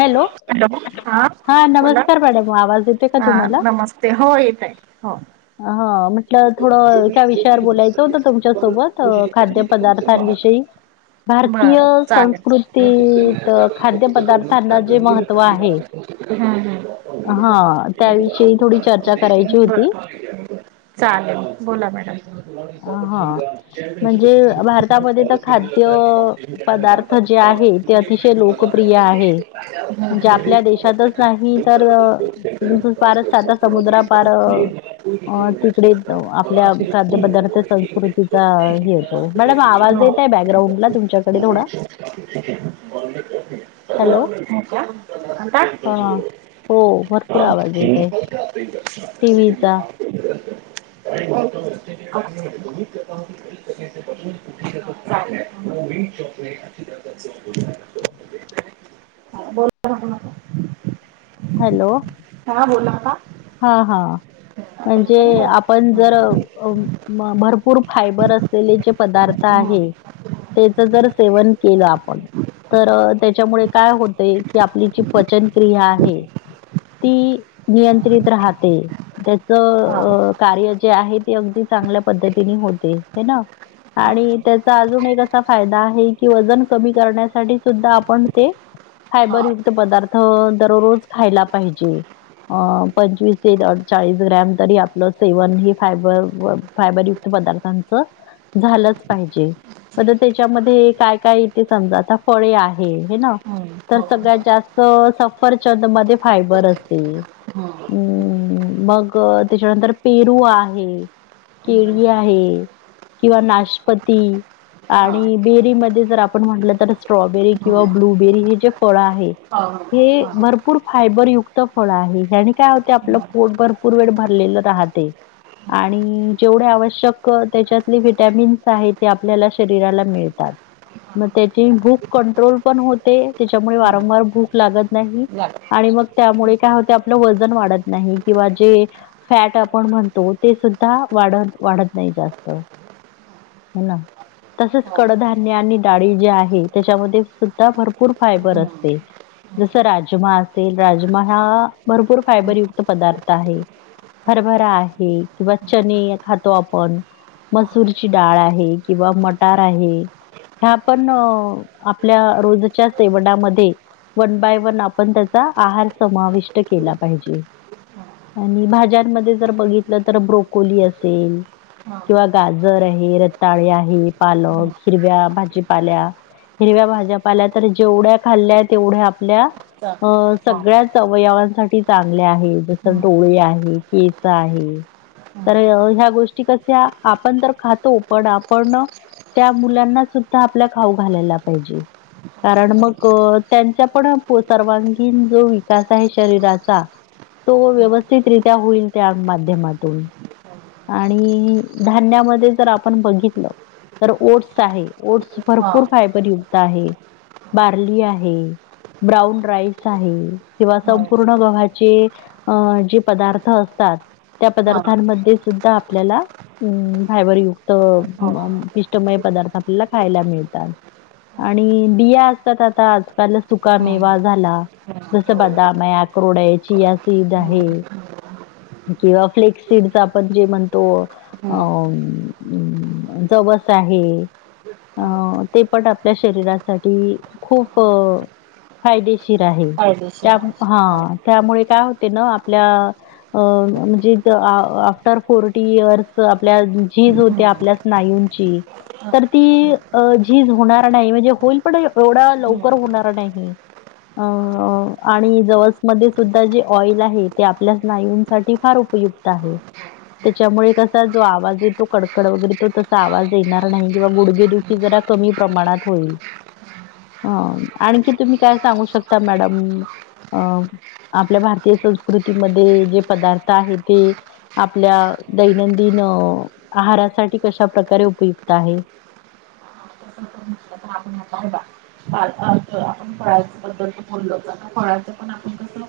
Hello हा बोला नमस्कार मॅडम आवाज देते का हा तुम्हाला नमस्ते हो येत आहे हो ह ह म्हटलं थोडं त्या विषयावर बोलायचं होत तुमच्यासोबत खाद्य पदार्थांविषयी भारतीय बरं चालेल संस्कृतीत खाद्य पदार्थ ह ह हा त्याविषयी थोडी चर्चा करायची ब होती चालेल बोला मॅड हा म्हणजे भारतामध्ये तर खाद्य कॉपि पदार्थ जे आहे ते अतिशय ज मजा लोकप्रिय आहे आ म्हणजे आपल्या देशातच नाही तर पारच सााता समुद्र पार हो ते आपल्या खाद्यपदार्थ संस्कृतीचा हे होेतो मॅडम आवाज येतय बॅकग्राउंडला तुम तुमच्याकडे थोडा के हॅलो हा जा हो भरपूर आवाज येत आहे हा टीव्हीचा ह् आ मीॉले बोल आप हॅलो हा हा म्हणजे त्यांचं आप पण जर भरपूर फायबर असलेले जे पदार्थ आहे नाही बरं त्याच जर सेवन केलं आपण तर त्याच्यामुळे काय होतय की आपली जी पचन क्रिया आहे ती नियंत्रित राहते त्याच हा कार्य जे आहे अगदी चांगल्या पद्धतीने होते ह ना हा आणि त्याचा अजून एक असा फायदा आहे कि वजन कमी करण्यासाठी सुद्धा आपण ते हा फायबरयुक्त पदार्थ दररोज खायला पाहिजे अ पंचवीस तेडचाळीस ग्राम तरी आपलं सेवन हे फायबर फायबरयुक्त पदार्थांच झालंच पाहिजे म त्याच्यामध्ये काय काय तेे समजा आता फळे आहे हे ना हो तर हो हो सगळ्यात जास्त सफरचंद मध्ये फायबर असतेम् मग त्याच्यानंतर पेरू आहे केळी आहे किंवा नाशपती. हा आणि बेरीमध्ये जर आपण म्हटलं तर स्ट्रॉबेरी हा किंवा ब्लूबेरी हे जे फळ आहे. हे हा भरपूर फायबरयुत फळ आहे. काय होते आपलं पोट भरपूर वेळ भरलेलं राहते. आणि जेवढे आवश्यक त्याच्यातले विटॅमिन्स आहे ते आपल्याला शरीराला मिळतात. मग त्याची भूक कंट्रोल पण होते त्याच्यामुळे वारंवार भूक लागत. नाही झालं आणि मग त्यामुळे काय होत आपलं व वजन वाढत नाही किंवा जे फॅट आपण म्हणतो ते सुद्धा वाढत वाढत नाही जास्त. हो ना तसेच हो हा हा कडधान्य आणि डाळी जे आहे त्याच्यामध्ये सुद्धा भरपूर फायबर असते. जस राजमा असेल राजमा हा भरपूर फायबरयुक्त पदार्थ आहे. हरभरा आहे किंवा चने खातो आपण. मसूरची डाळ आहे किंवा मटार आहे. ह्या पण आपल्या रोजच्या सेवनामध्ये वन बाय वन आपण त्याचा आहार समाविष्ट केला पाहिजे. आणि भाज्यांमध्ये जर बघितलं तर ब्रोकोली असेल हा किंवा गाजर आहे रताळे आहे पालक हिरव्या भाजीपाल्या हिरव्या भाज्या पाहिल्या तर जेवढ्या खाल्ल्या तेवढ्या आपल्या अ सगळ्या अवयवांसाठी चांगले आहे जस डोळे आहे केस आहे तर ह्या गोष्टी कशा आपण तर खातो पण आपण त्या मुलांना सुद्धा आपल्या खाऊ घालायला पाहिजे. कारण मग त्यांचा पण सर्वांगीण जो विकास आहे शरीराचा तो व्यवस्थितरित्या होईल त्या माध्यमातून आणि धान्यामध्ये जर आपण बघितलं तर ओट्स आहेत. ओट्स भरपूर फायबरयुक्त आहे. बारली आहे ब्राउन राइस आहे कि संपूर्ण. जे पदार्थ असतात त्या हा हा पदार्थांमध्ये सुद्धा आपल्याला फायबर युक्त अ हा म पिष्टमय मय पदार्थ आपल्याला खायला मिळतात आणि बिया असतात आता आजकाल हम्म, सुकामेवा झाला जसं हम्म, बदाम आहे अक्रोड आहे चियासिड आहे. हम्म, किंवा फ्लेकसिड च जे आपण म्हणतो हम्म. अमममम जवस आहे अ ते पण आपल्या शरीरासाठी खूप फायदेशी आहे फायदेशीर आहे हा हो. त्यामुळे काय होते ना आपल्या अ म्हणजे आफ्टर फोर्टी इयर्स आपल्या झिज होते हम्म, आपल्या स्नायू ची तर ती हम्म, अ झीज होणार नाही म्हणजे होईल पण एवढा हम्म. लवकर होणार नाही. अ आणि जवस मध्ये सुद्धा जे ऑइल आहे ते आपल्या स्नायूं साठी फार उपयुक्त आहे त्याच्यामुळे कसा जो आवाज येतो कडकड वगैरे तो तसा आवाज येणार नाही किंवा गुडगेदुखी जरा क प्रमाणात होईल ह आणखी तुम्ही काय सांगू शकता मॅडम अ आपल्या भारतीय संस्कृतीमध्ये जे पदार्थ आहे ते आपल्या दैनंदिन आहारासाठी कशा प्रकारे उपयुक्त आहे [unintelligible] आपण फळाच्या बद्दल बोललोत आता फळाचं पण आपण कस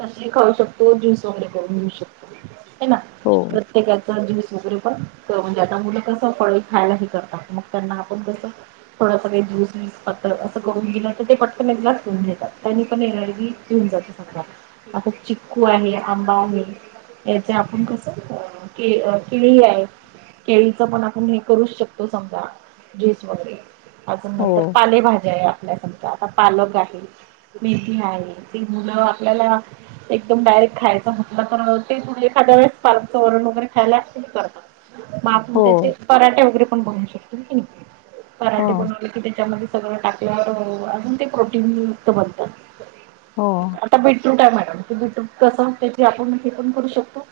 तही खाऊ शकतो ज्यूस वगैरे करून घेऊ शकतो. ना हो, प्रत्येकाचा ज्यूस वगैरे पण. म्हणजे आता मुलं कस फळ खायलाही करतात मग त्यांना आपण कसं थोडस काही्यस पातळ असं करून दिेलं तर ते पटकन एक गाल्स पिऊन घेतात त्यांनी पण येणारघेऊन जाते सगळ्या आता चिक्कू आहे आंबा आहे याचे आपण कसं के अ केळी आहे केळीचं पण आपण हे करूच शकतो समजा ज्यूस वगैरे अजून हो, नंतर पालेभाज्या आपल्या आता पालक आहे मेथी आहे ती मुलं आपल्याला एकदम डायरेक्ट खायचं म्हटलं तर ते तुरले खातात पालकचं वरण वगैरे खायला हे करतात मग आपण हो, त्याचे पराठे वगैरे पण बनवू शकतो होय की नाही हो, पराठे बनवले की त्याच्यामध्ये सगळं टाकल्यावर अजून ते प्रोटीनयुक्त बनतं हो, आता बीटरूट आहे म बिटरुट कसं त्याचे आपण हे पण करू शकतो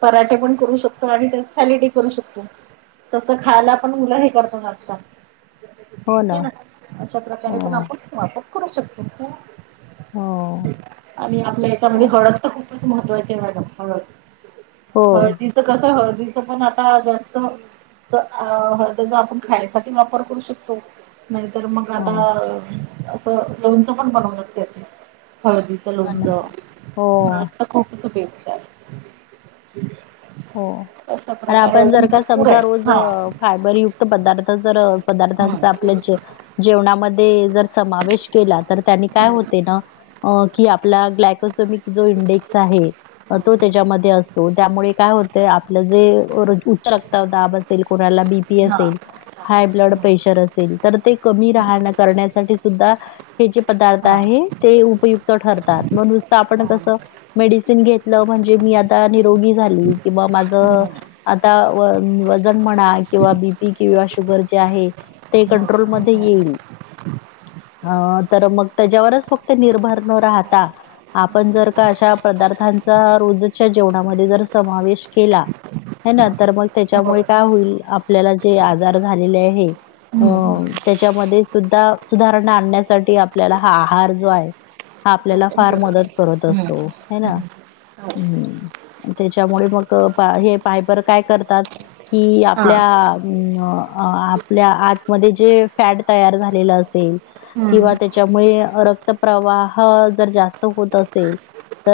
पराठे पण करू शकतो आणि त्या सॅलेडही करू शकतो तस खायला पण मुलं हे करतात आता आहे ना अशा हो, प्रकारे पण आपण वापर करू शकतो हो, आणि आपल्या ह्याच्यामध्ये हळद तर खूपच महत्त्वाची मॅडम हळद हो तिचं कस हळद पण आता जास्त त्याचा आपण खाण्यासाठी वापर करू शकतो नाहीतर मग हो, आता असं लोणचं पण बनवण्यात येतंय हळदीचं हो ना. लोणचं हो, हळद तर खूपच उपयुक्त आहे हो अशा आणि प्रकारे आपण अजून जर का भरपूर समजा आहे रोज हा फायबरयुक्त पदार्थ जर हम्म पदार्थांचा आपल्या ज जेवणामध्ये जर समावेश केला तर त्यांनी काय हम्म होते ना की आपला ग्लायकोसोमिक जो इंडेक्स आहे तो त्याच्यामध्ये असतो त्यामुळे काय होत आपलं जे उच्च रक्तदाब असेल कोणाला बीपी असेल हाय ब्लडप्रेशर असेल तर ते कमी राहायला करण्यासाठी सुद्धा हे जे पदार्थ हा. आहे ते उपयु क्त ठरतात मग नुसतं आपण कसं मेडिसिन घेतलं म्हणजे मी आता निरोगी झाली किंवा माझं आता वजन म्हणा किंवा बीपी किंवा शुगर जे आहे ते कंट्रोलमध्ये येईल ह हा तर मग त्याच्यावरच फक्त निर्भर न राहता आपण जर का अशा पदार्थांचा रोजच्या जेवणामध्ये जर समावेश केला हे ना तर मग त्याच्यामुळे काय होईल आपल्याला जे आजार झालेले आहे हम्म. हं ते त्याच्या मध्ये सुद्धा सुधारणा आणण्यासाठी आपल्याला हा आहार जो आहे हा तो आपल्याला पण फार जरुरी मदत आहे. करत असतो आहे ना हम्म त्याच्यामुळे मग हे फायबर काय करतात की हा. आपल्या अं आपल्या आतमध्ये जे फॅट तयार झालेलं असेल किंवा हम्म. त्याच्यामुळे रक्त प्रवाह जर जास्त होत असेल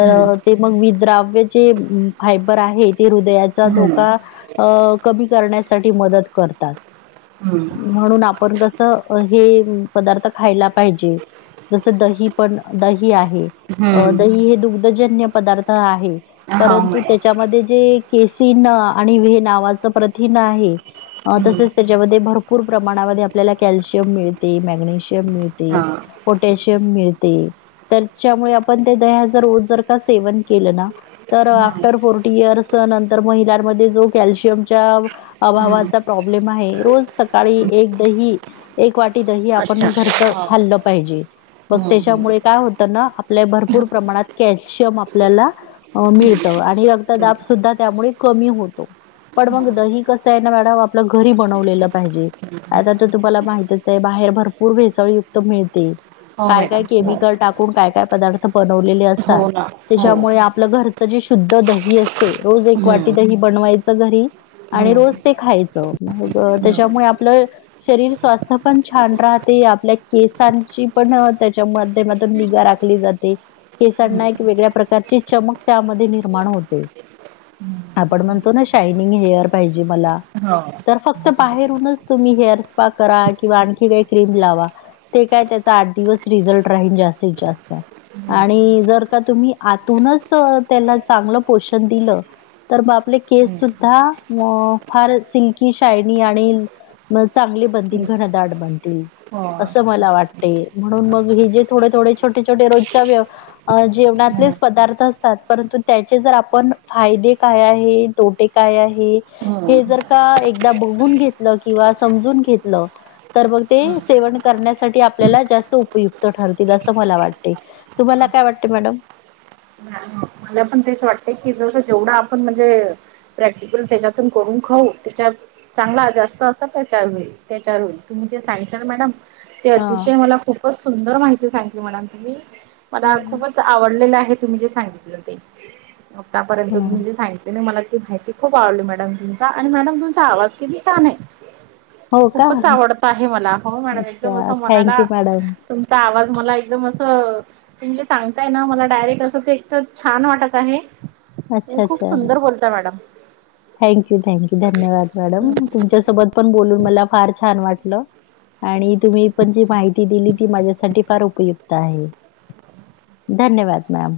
हम्म. ते मग विद्राव्यचे फायबर आहे ते हृदयाचा हम्म. धोका अ कमी करण्यासाठी मदत करतात हम्म. म्हणून आपण कस हे पदार्थ खायला पाहिजे जसं दही पण दही आहे हम्म. दही हे दुग्धजन्य पदार्थ आहे हो म मध्ये जे केसीन आणि व्हे नावाचं प्रथिन आहे अ तसेच त्याच्यामध्ये भरपूर प्रमाणामध्ये आपल्याला कॅल्शियम मिळते मॅग्नेशियम मिळते हा. पोटॅशियम मिळते त्याच्यामुळे आपण त्या दह्याचं रोज जर का सेवन केलं ना तर तर फोर्टी इयर्स नंतर महिलांमध्ये जो कॅल्शियमच्या अभावाचा प्रॉब्लेम आहे रोज सकाळी एक दही एक वाट दही अच्छा. आपण घरचं हा. खाल्लं पाहिजे मग हम्म. हम्म. त्याच्यामुळे काय होतं ना आपल्या भरपूर प्रमाणात कॅल्शियम आपल्याला मिळ आणि रक्तदाब सुद्धा त्यामुळे कमी होतो पण मग दही कसं आहे ना मॅडम आपलं घरी बनवलेलं पाहिजे आता तर तुम्हाला माहितच आहे बाहेर भरपूर भेसाळी युक्त मिळते हो काय काय मॅडम. हो. केमिकल टाकून काय काय पदार्थ बनवलेले असतात हो ना. हो. त्याच्यामुळे आपलं घर च जे शुद्ध दही असते, रोज एक वाटी हम्म. दही बनवायच घरी. आणि रोज हम्म. ते खायचं, त्याच्यामुळे आपलं शरीर स्वास्थ्य पण छान राहते आपल्या केसांची पण त्याच्यामध्ये मतलब निगा राखली जाते. केसांना एक वेगळ्या प्रकारची चमक त्यामध्ये निर्माण होते. आपण म्हणतो ना शायनिंग हेअर पाहिजे मला हा. तर फक्त बाहेरूनच तुम्ही हेअर स्पा करा किंवा आणखी काही क्रीम लावा ते काय त्याचा आठ दिवस रिझल्ट राहील जास्तीत जास्त. आणि जर का तुम्ही आतूनच त्याला चांगलं पोषण दिलं तर मग आपले केस सुद्धा म फार सिल्की शायनी आणि म चांगले बनतील, घनदाट बनतील. हो. असं मला वाटते, म्हणून मग हे जे थोडे-थोडे, छोटे-छोटे रोजच्या व्य जेवणात आप पदार्थ परंतु त्याचे जर आपण फायदे काय आहे तोटे काय आहे हे हम्म. जर का एकदा बघून घेतलं किंवा समजून घेतलं तर मग ते हम्म. सेवन करण्यासाठी आपल्याला जास्त उपयुक्त ठरतील असं मला वाटतय, तुम्हाला काय वाटतय मॅडम? ह मला पण तेच वाटते की जसं जेवढा आपण म्हणजे प्रॅक्टिकल त्याच्यातून करून खाऊ त्याच्या चांगला जास्त असर त्याच्या त्यावर होईल. जे सांगितलं ना मॅडम, ते हा. अतिशय मला खूपच सुंदर माहिती सांगतील मॅडम तुम्ही. मला हं. खूपच आवडलेलं आहे तुम्ही जे सांगितलं ते. आतापर्यंत हं. तुम्ही जे सांगितलं ना मला माहिती खूप आवडली मॅडम, तुमचा आणि मॅडम तुमचा आवाज किती छान आहे. हो का? खूपच आवडत आहे मला, हो मॅडम! एकदम असा अच्छा. थँक मनाला यू मॅडम. तुमचा आवाज मला एकदम असं तुम सांगताय ना मला डायरेक्ट असं ते एक तर छान वाटत आहे. तुम्ही खूप सुंदर बोलता मॅडम. थँक्यू! थँक्यू! धन्यवाद मॅडम, तुमच्यासोबत पण बोलून मला फार छान वाटलं. आणि तुम्ही पण जी माहिती दिली ती माझ्यासाठी फार उपयुक्त आहे. धन्यवाद मॅम.